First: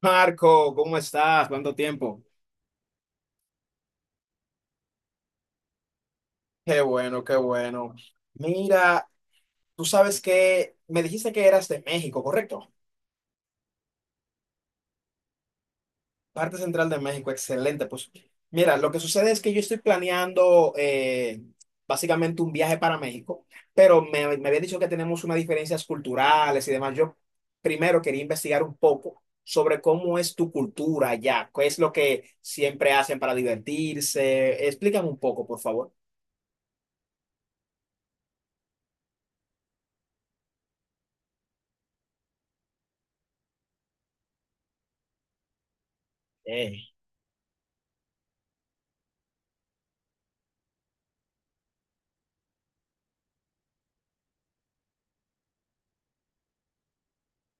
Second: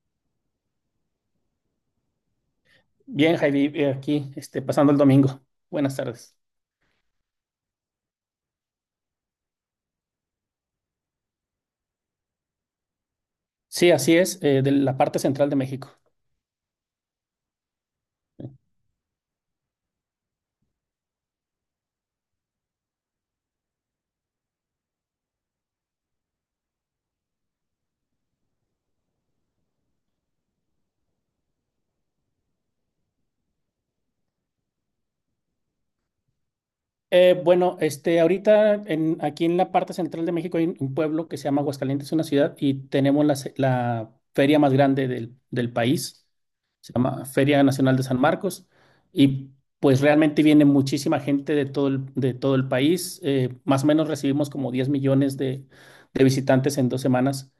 Marco, ¿cómo estás? ¿Cuánto tiempo? Bien, Javi, aquí pasando el domingo. Buenas tardes. Qué bueno, qué bueno. Mira, tú sabes que me dijiste que eras de México, ¿correcto? Sí, así es, de la parte central de México. Parte central de México, excelente. Pues mira, lo que sucede es que yo estoy planeando básicamente un viaje para México, pero me había dicho que tenemos unas diferencias culturales y demás. Yo primero quería investigar un poco sobre cómo es tu cultura allá, qué es lo que siempre hacen para divertirse. Explícame un poco, por favor. Bueno, ahorita aquí en la parte central de México hay un pueblo que se llama Aguascalientes, una ciudad, y tenemos la feria más grande del país. Eh, Se llama Feria Nacional de San Marcos. Y pues realmente viene muchísima gente de todo el país. Más o menos recibimos como 10 millones de visitantes en 2 semanas.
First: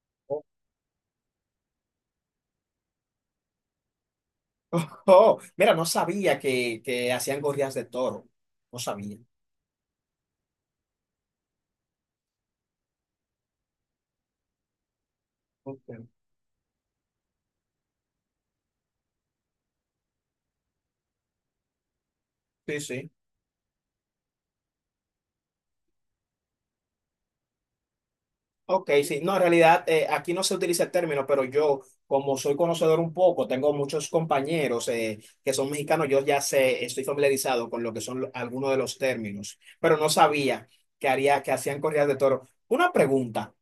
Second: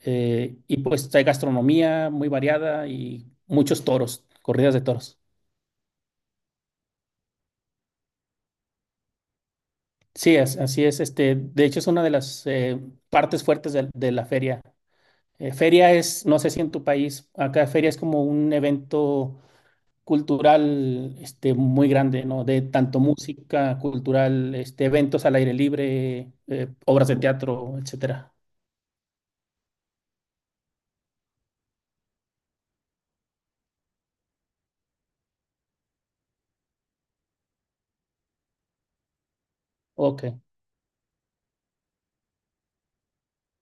Y pues hay gastronomía muy variada y muchos toros, corridas de toros. Oh, mira, no sabía que hacían corridas de toro. No sabía. Sí, así es. De hecho, es una de las partes fuertes de la feria. Eh, Ok. feria es, no sé si en tu país, acá feria es como un evento cultural muy grande, ¿no? De Sí, tanto sí. música cultural, eventos al aire libre, obras de teatro, etcétera. Ok, sí. No, en realidad aquí no se utiliza el término, pero yo, como soy conocedor un poco, tengo muchos compañeros que son mexicanos, yo ya sé, estoy familiarizado con lo que son algunos de los términos, pero no Ok. sabía que hacían corridas de toro. Una pregunta.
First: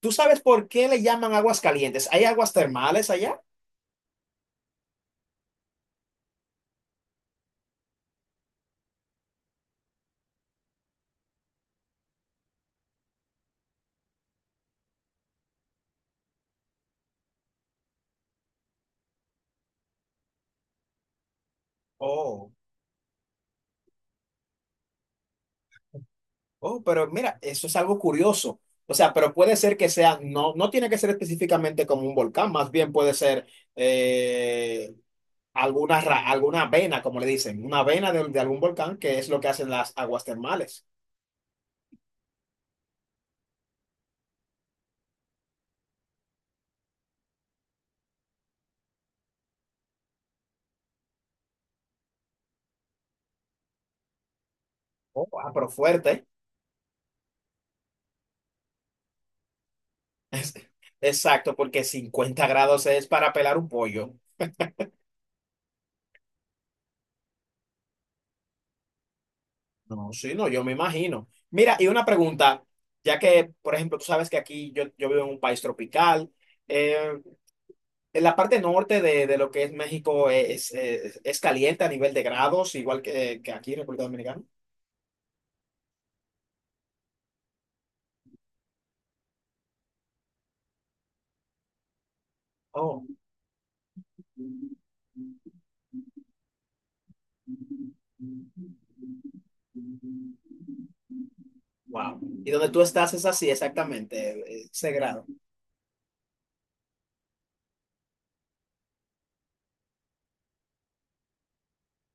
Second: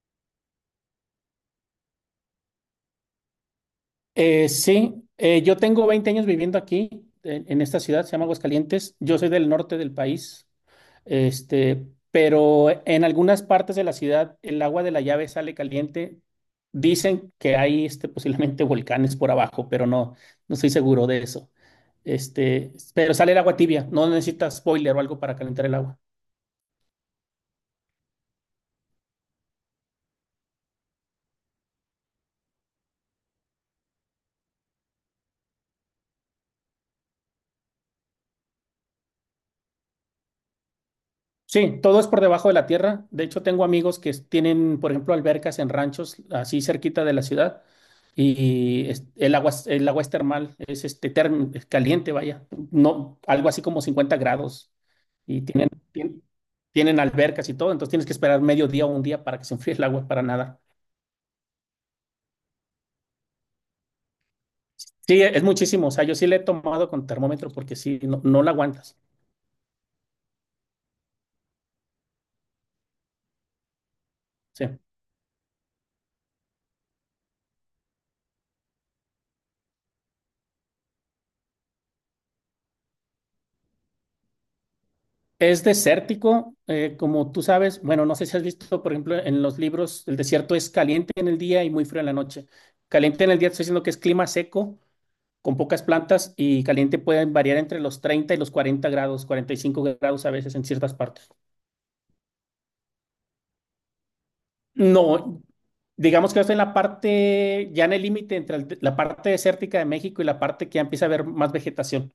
¿Tú sabes por qué le llaman aguas calientes? ¿Hay aguas termales allá? Sí, yo tengo 20 años viviendo aquí, en esta ciudad, se llama Aguascalientes. Yo soy del norte del país, pero en algunas partes de la ciudad el agua de la llave sale caliente. Dicen que hay posiblemente volcanes por abajo, pero no estoy seguro de eso. Oh, Pero sale el agua tibia, no necesitas boiler o algo para calentar el agua. oh, pero mira, eso es algo curioso. O sea, pero puede ser que sea, no, no tiene que ser específicamente como un volcán, más bien puede ser eh, alguna vena, como le dicen, una vena de algún volcán, que es lo que hacen las aguas termales. Sí, todo es por debajo de la tierra. De hecho, tengo amigos que tienen, por ejemplo, albercas en ranchos así cerquita de la ciudad y el agua es termal, es caliente, vaya, no, algo así como 50 grados Oh, y ah, pero tienen, tien- fuerte. tienen albercas y todo, entonces tienes que esperar medio día o un día para que se enfríe el agua para Es- nadar. Exacto, porque 50 grados es para pelar un pollo. Sí, es muchísimo, o sea, yo sí le he tomado con termómetro porque sí, no, no la aguantas. No, sí, no, yo me imagino. Mira, y una pregunta, ya que, por ejemplo, tú sabes que aquí Sí. yo vivo en un país tropical, eh, en la parte norte de lo que es México es caliente a nivel de grados, igual que aquí en República Dominicana. Es desértico, como tú sabes. Bueno, no sé si has visto, por ejemplo, en los libros, el desierto es caliente en el día y muy frío en la noche. Oh, Caliente en el día, te estoy diciendo que es clima seco, con pocas plantas, y caliente puede variar entre los 30 y los 40 grados, 45 grados a veces en ciertas partes. wow. ¿Y donde tú estás es así exactamente, ese grado? No, digamos que estoy en la parte, ya en el límite entre la parte desértica de México y la parte que ya empieza a haber más vegetación.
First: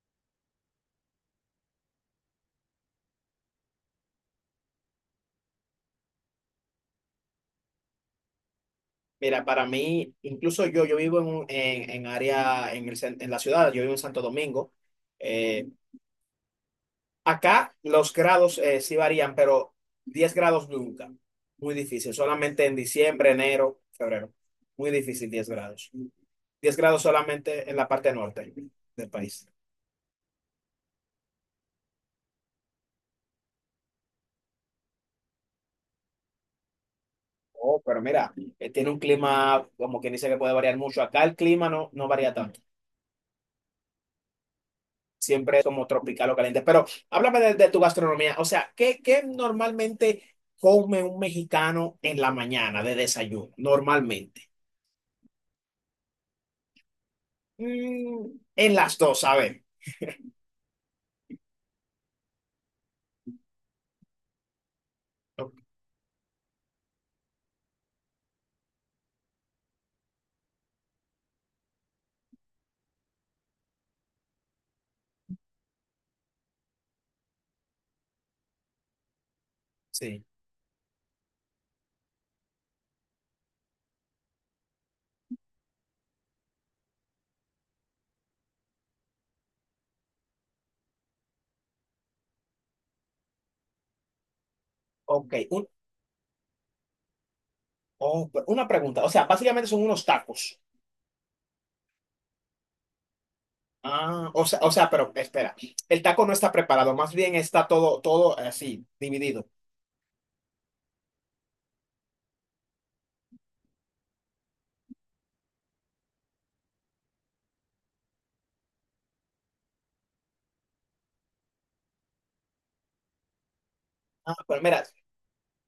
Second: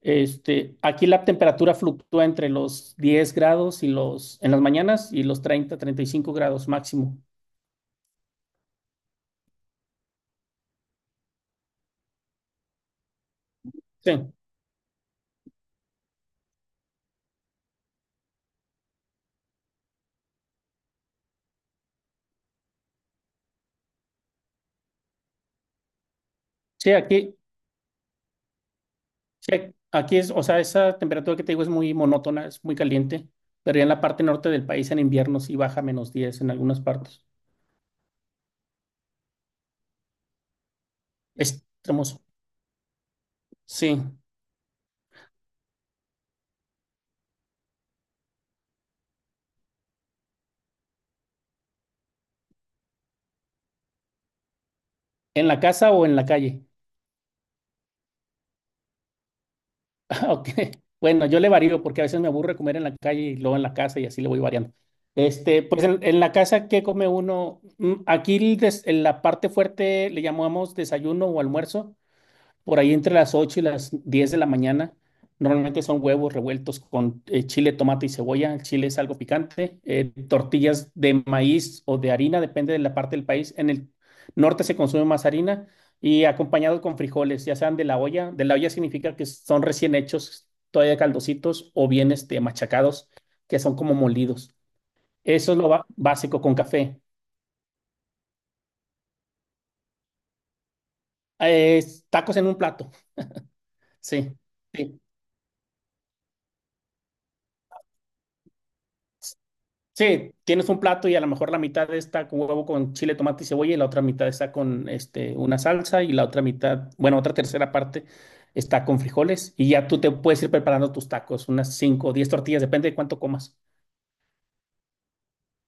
Aquí la temperatura fluctúa entre los 10 grados y en las mañanas y los 30, 35 grados máximo. Mira, para mí, incluso yo vivo en área, en la ciudad, yo vivo en Sí, Santo Domingo. Eh, acá los grados sí varían, pero 10 grados nunca. Muy difícil, solamente en diciembre, enero, febrero. Muy difícil 10 grados. 10 sí, grados aquí, solamente en la parte norte del país. sí, aquí es, o sea, esa temperatura que te digo es muy monótona, es muy caliente, pero ya en la parte norte del país en invierno sí baja a -10 en algunas partes. Oh, pero mira, tiene un clima, como quien dice que puede variar mucho. Acá el Es clima no hermoso. varía tanto. Sí, Siempre como tropical o caliente. Pero háblame de tu gastronomía. O sea, ¿qué normalmente come un mexicano en la mañana de desayuno? Normalmente. en la casa o en la calle. Mm, en las dos, a ver. Ok. Bueno, yo le varío porque a veces me aburre comer en la calle y luego en la casa y así le voy variando. Ok, Pues en la casa, ¿qué come uno? Aquí en la parte fuerte le llamamos desayuno o almuerzo, por ahí entre las 8 y las 10 de la mañana, normalmente son huevos revueltos con chile, tomate y cebolla. El chile es algo picante. eh, sí. tortillas de maíz o de harina, depende de la parte del país. En el norte se consume más harina y acompañado con frijoles, ya sean de la olla. De la olla significa que son recién hechos, todavía caldositos o bien machacados, que son como molidos. Ok. Eso es Un- lo básico con café. oh, pero una pregunta. O sea, básicamente son unos tacos. Eh, tacos en un plato, Ah, sí. o sea, Sí. pero espera. El taco no está preparado, más bien está todo, todo así, dividido. Sí, tienes un plato y a lo mejor la mitad está con huevo con chile, tomate y cebolla y la otra mitad está con una salsa y la otra mitad, bueno, otra tercera parte está con frijoles y ya tú te puedes ir preparando tus tacos, unas 5 o 10 tortillas, depende de cuánto comas. Ah, pues mira.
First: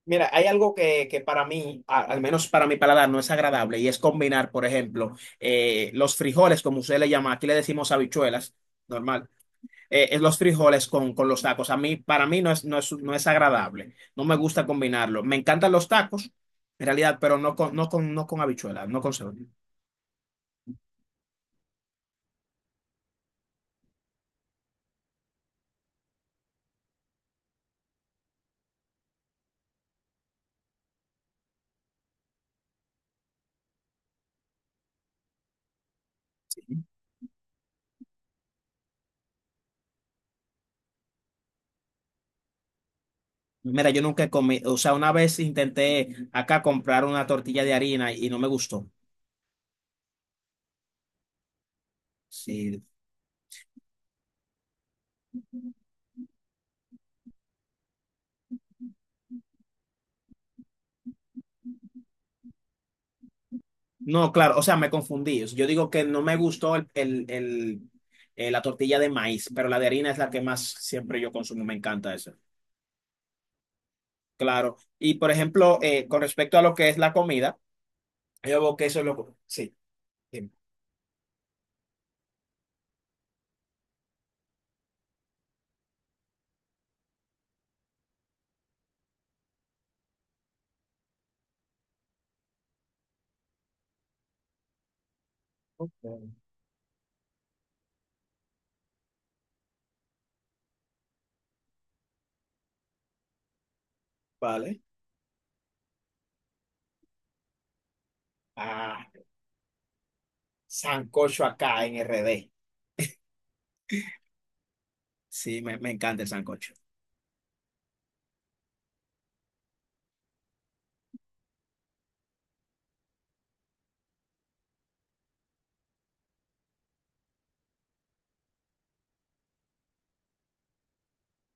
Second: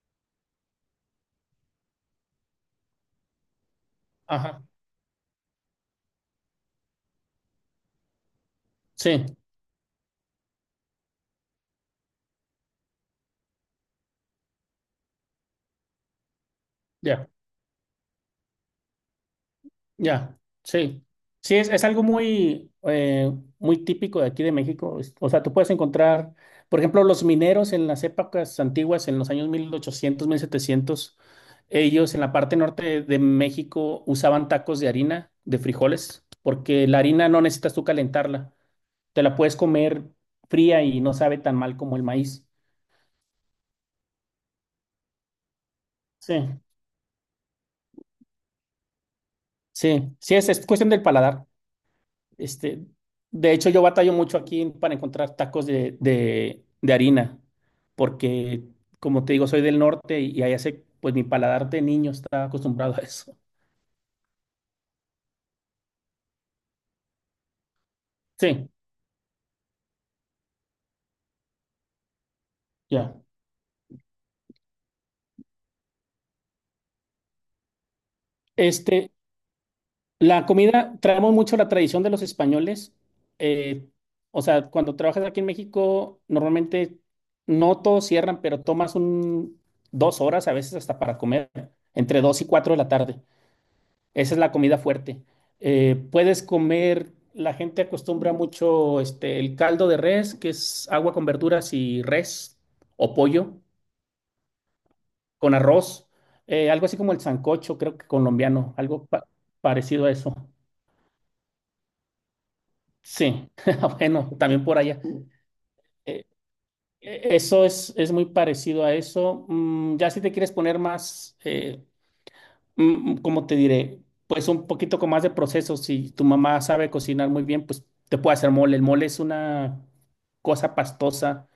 Mira, hay algo que para mí, al menos para mi paladar, no es agradable y es combinar, Ajá, por ejemplo, los frijoles, como usted le llama, aquí le decimos habichuelas, sí, normal, es los frijoles con los tacos. A mí, para mí no es agradable, no me gusta combinarlo. Me encantan los tacos, en realidad, ya. pero no con habichuelas, no con cebolla. Ya, sí. Sí, es algo muy típico de aquí de México. O sea, tú puedes encontrar, por ejemplo, los mineros en las épocas antiguas, en los años 1800 1700, ellos en la parte norte de México usaban tacos de harina, de frijoles, porque la harina no necesitas tú calentarla. Te la puedes comer fría y no sabe tan mal como el maíz. Mira, yo nunca comí, o sea, una vez intenté Sí, acá comprar una tortilla de harina y no me gustó. sí, sí, es cuestión del paladar. Sí. Este, de hecho, yo batallo mucho aquí para encontrar tacos de harina, porque como te digo, soy del norte y ahí hace, pues mi paladar de niño está acostumbrado a eso. No, claro, o sea, me confundí. Yo digo que no me gustó la Sí, tortilla de maíz, pero la de harina es la que más siempre yo consumo, me encanta eso. ya. Claro, y por ejemplo, con respecto a lo que es la comida, yo veo que eso es Este, lo. Sí, la dime. comida, traemos mucho la tradición de los españoles. eh, o sea, cuando trabajas aquí en México, normalmente no todos cierran, pero tomas 2 horas, a veces hasta para comer, entre 2 y 4 de la tarde. Esa es la comida fuerte. Eh, Ok. puedes comer, la gente acostumbra mucho el caldo de res, que es agua con verduras y res o pollo Vale. con arroz, algo así como el sancocho, creo que colombiano, Ah, algo parecido a eso. sancocho acá en RD. Sí, bueno, también por allá. Sí, me encanta Eh, el sancocho. eso es muy parecido a eso. Ya si te quieres poner más, ¿cómo te diré? Pues un poquito con más de proceso. Si tu mamá sabe cocinar muy bien, pues te puede hacer mole. El mole es una cosa pastosa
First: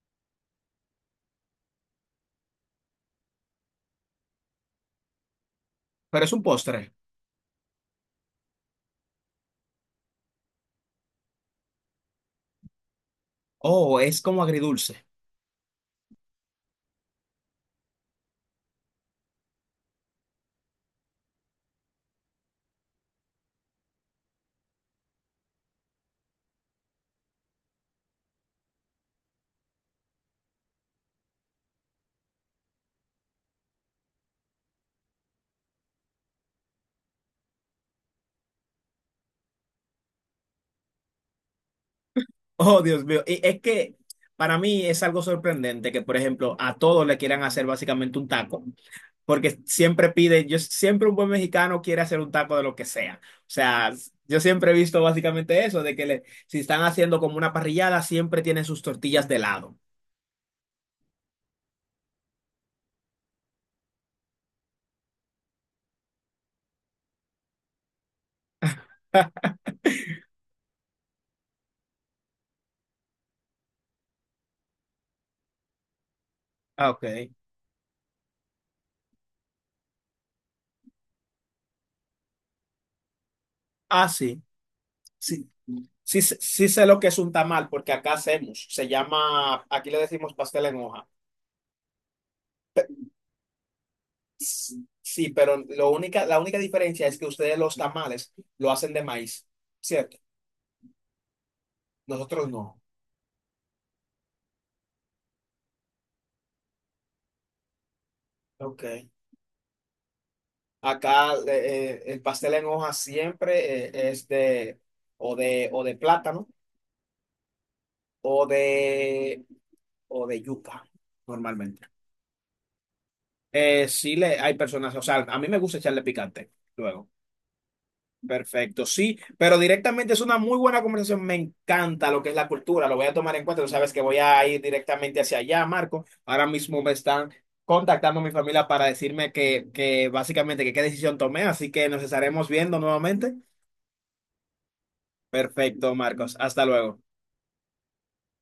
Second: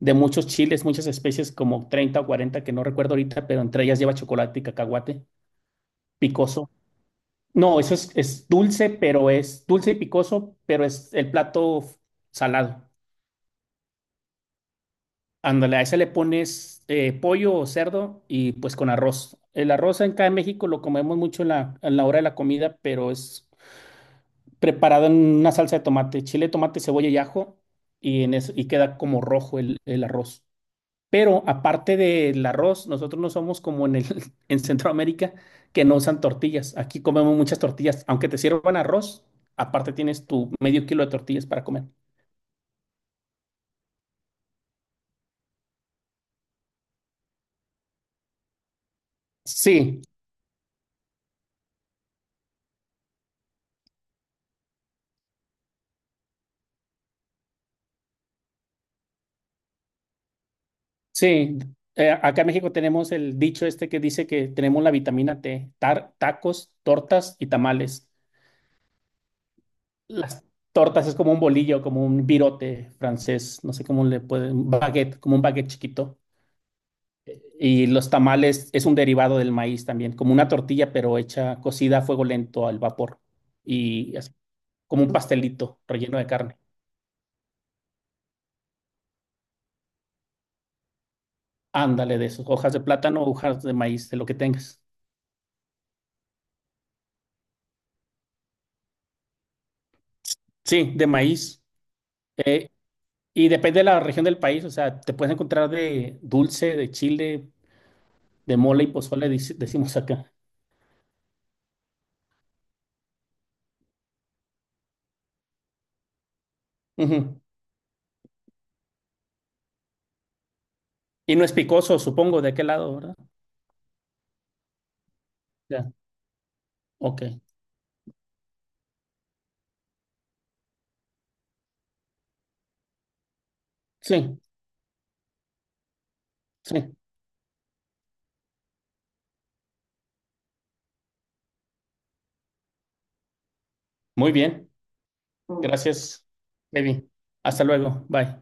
de muchos chiles, muchas especies, como 30 o 40 que no recuerdo ahorita, pero entre ellas lleva chocolate y cacahuate Pero es un picoso. postre. No, eso es dulce, pero es dulce y picoso, pero es el plato salado. Oh, es como agridulce. Ándale, a ese le pones pollo o cerdo y pues con arroz. El arroz acá en México lo comemos mucho en la, hora de la comida, pero es preparado en una salsa de tomate, chile, tomate, cebolla y ajo, en eso, y queda como rojo el arroz. Pero aparte del arroz, nosotros no somos como en Centroamérica que no usan tortillas. Aquí comemos muchas tortillas. Aunque te sirvan arroz, aparte tienes tu medio kilo de tortillas para comer. Oh, Dios mío. Y es que para mí es algo sorprendente que, por ejemplo, a todos le quieran hacer básicamente un taco, porque Sí, siempre yo siempre un buen mexicano quiere hacer un taco de lo que sea. O sea, yo siempre he visto básicamente eso, de que le, si están haciendo como una parrillada, siempre tienen sus tortillas de lado. sí. Acá en México tenemos el dicho este que dice que tenemos la vitamina T, tacos, tortas y tamales. Las tortas es como un bolillo, como un virote francés, no sé cómo le pueden, baguette, como un baguette chiquito. Ah, ok. Y los tamales es un derivado del maíz también, como una tortilla, pero hecha cocida a fuego lento al vapor. Ah, Y así, sí. como un Sí, pastelito relleno sí, de carne. sí sé lo que es un tamal, porque acá hacemos, se llama, aquí le decimos pastel en hoja. Ándale de esos, hojas de plátano, hojas de maíz, de lo que tengas. Sí, sí, pero la única diferencia es que ustedes los tamales lo hacen de maíz, ¿cierto? Sí, de maíz. Nosotros Eh, no. y depende de la región del país, o sea, te puedes encontrar de dulce, de chile, de mole y Ok. pozole, decimos acá. Acá el pastel en hoja siempre es de o de plátano Ujú. o de o de yuca Y no es normalmente. picoso, supongo, de aquel lado, ¿verdad? Sí le hay personas, o sea, a mí me gusta Ya, echarle picante luego. ok. Perfecto, sí, pero directamente es una muy buena conversación. Me encanta lo que es la cultura, lo voy a tomar en cuenta. Tú sabes que voy Sí, a ir directamente hacia allá, Marco. Ahora mismo me sí. están contactando mi familia para decirme que básicamente que qué decisión tomé, así que nos estaremos viendo nuevamente. Muy bien. Perfecto, Gracias, Marcos. Hasta luego. Levi. Hasta luego. Bye.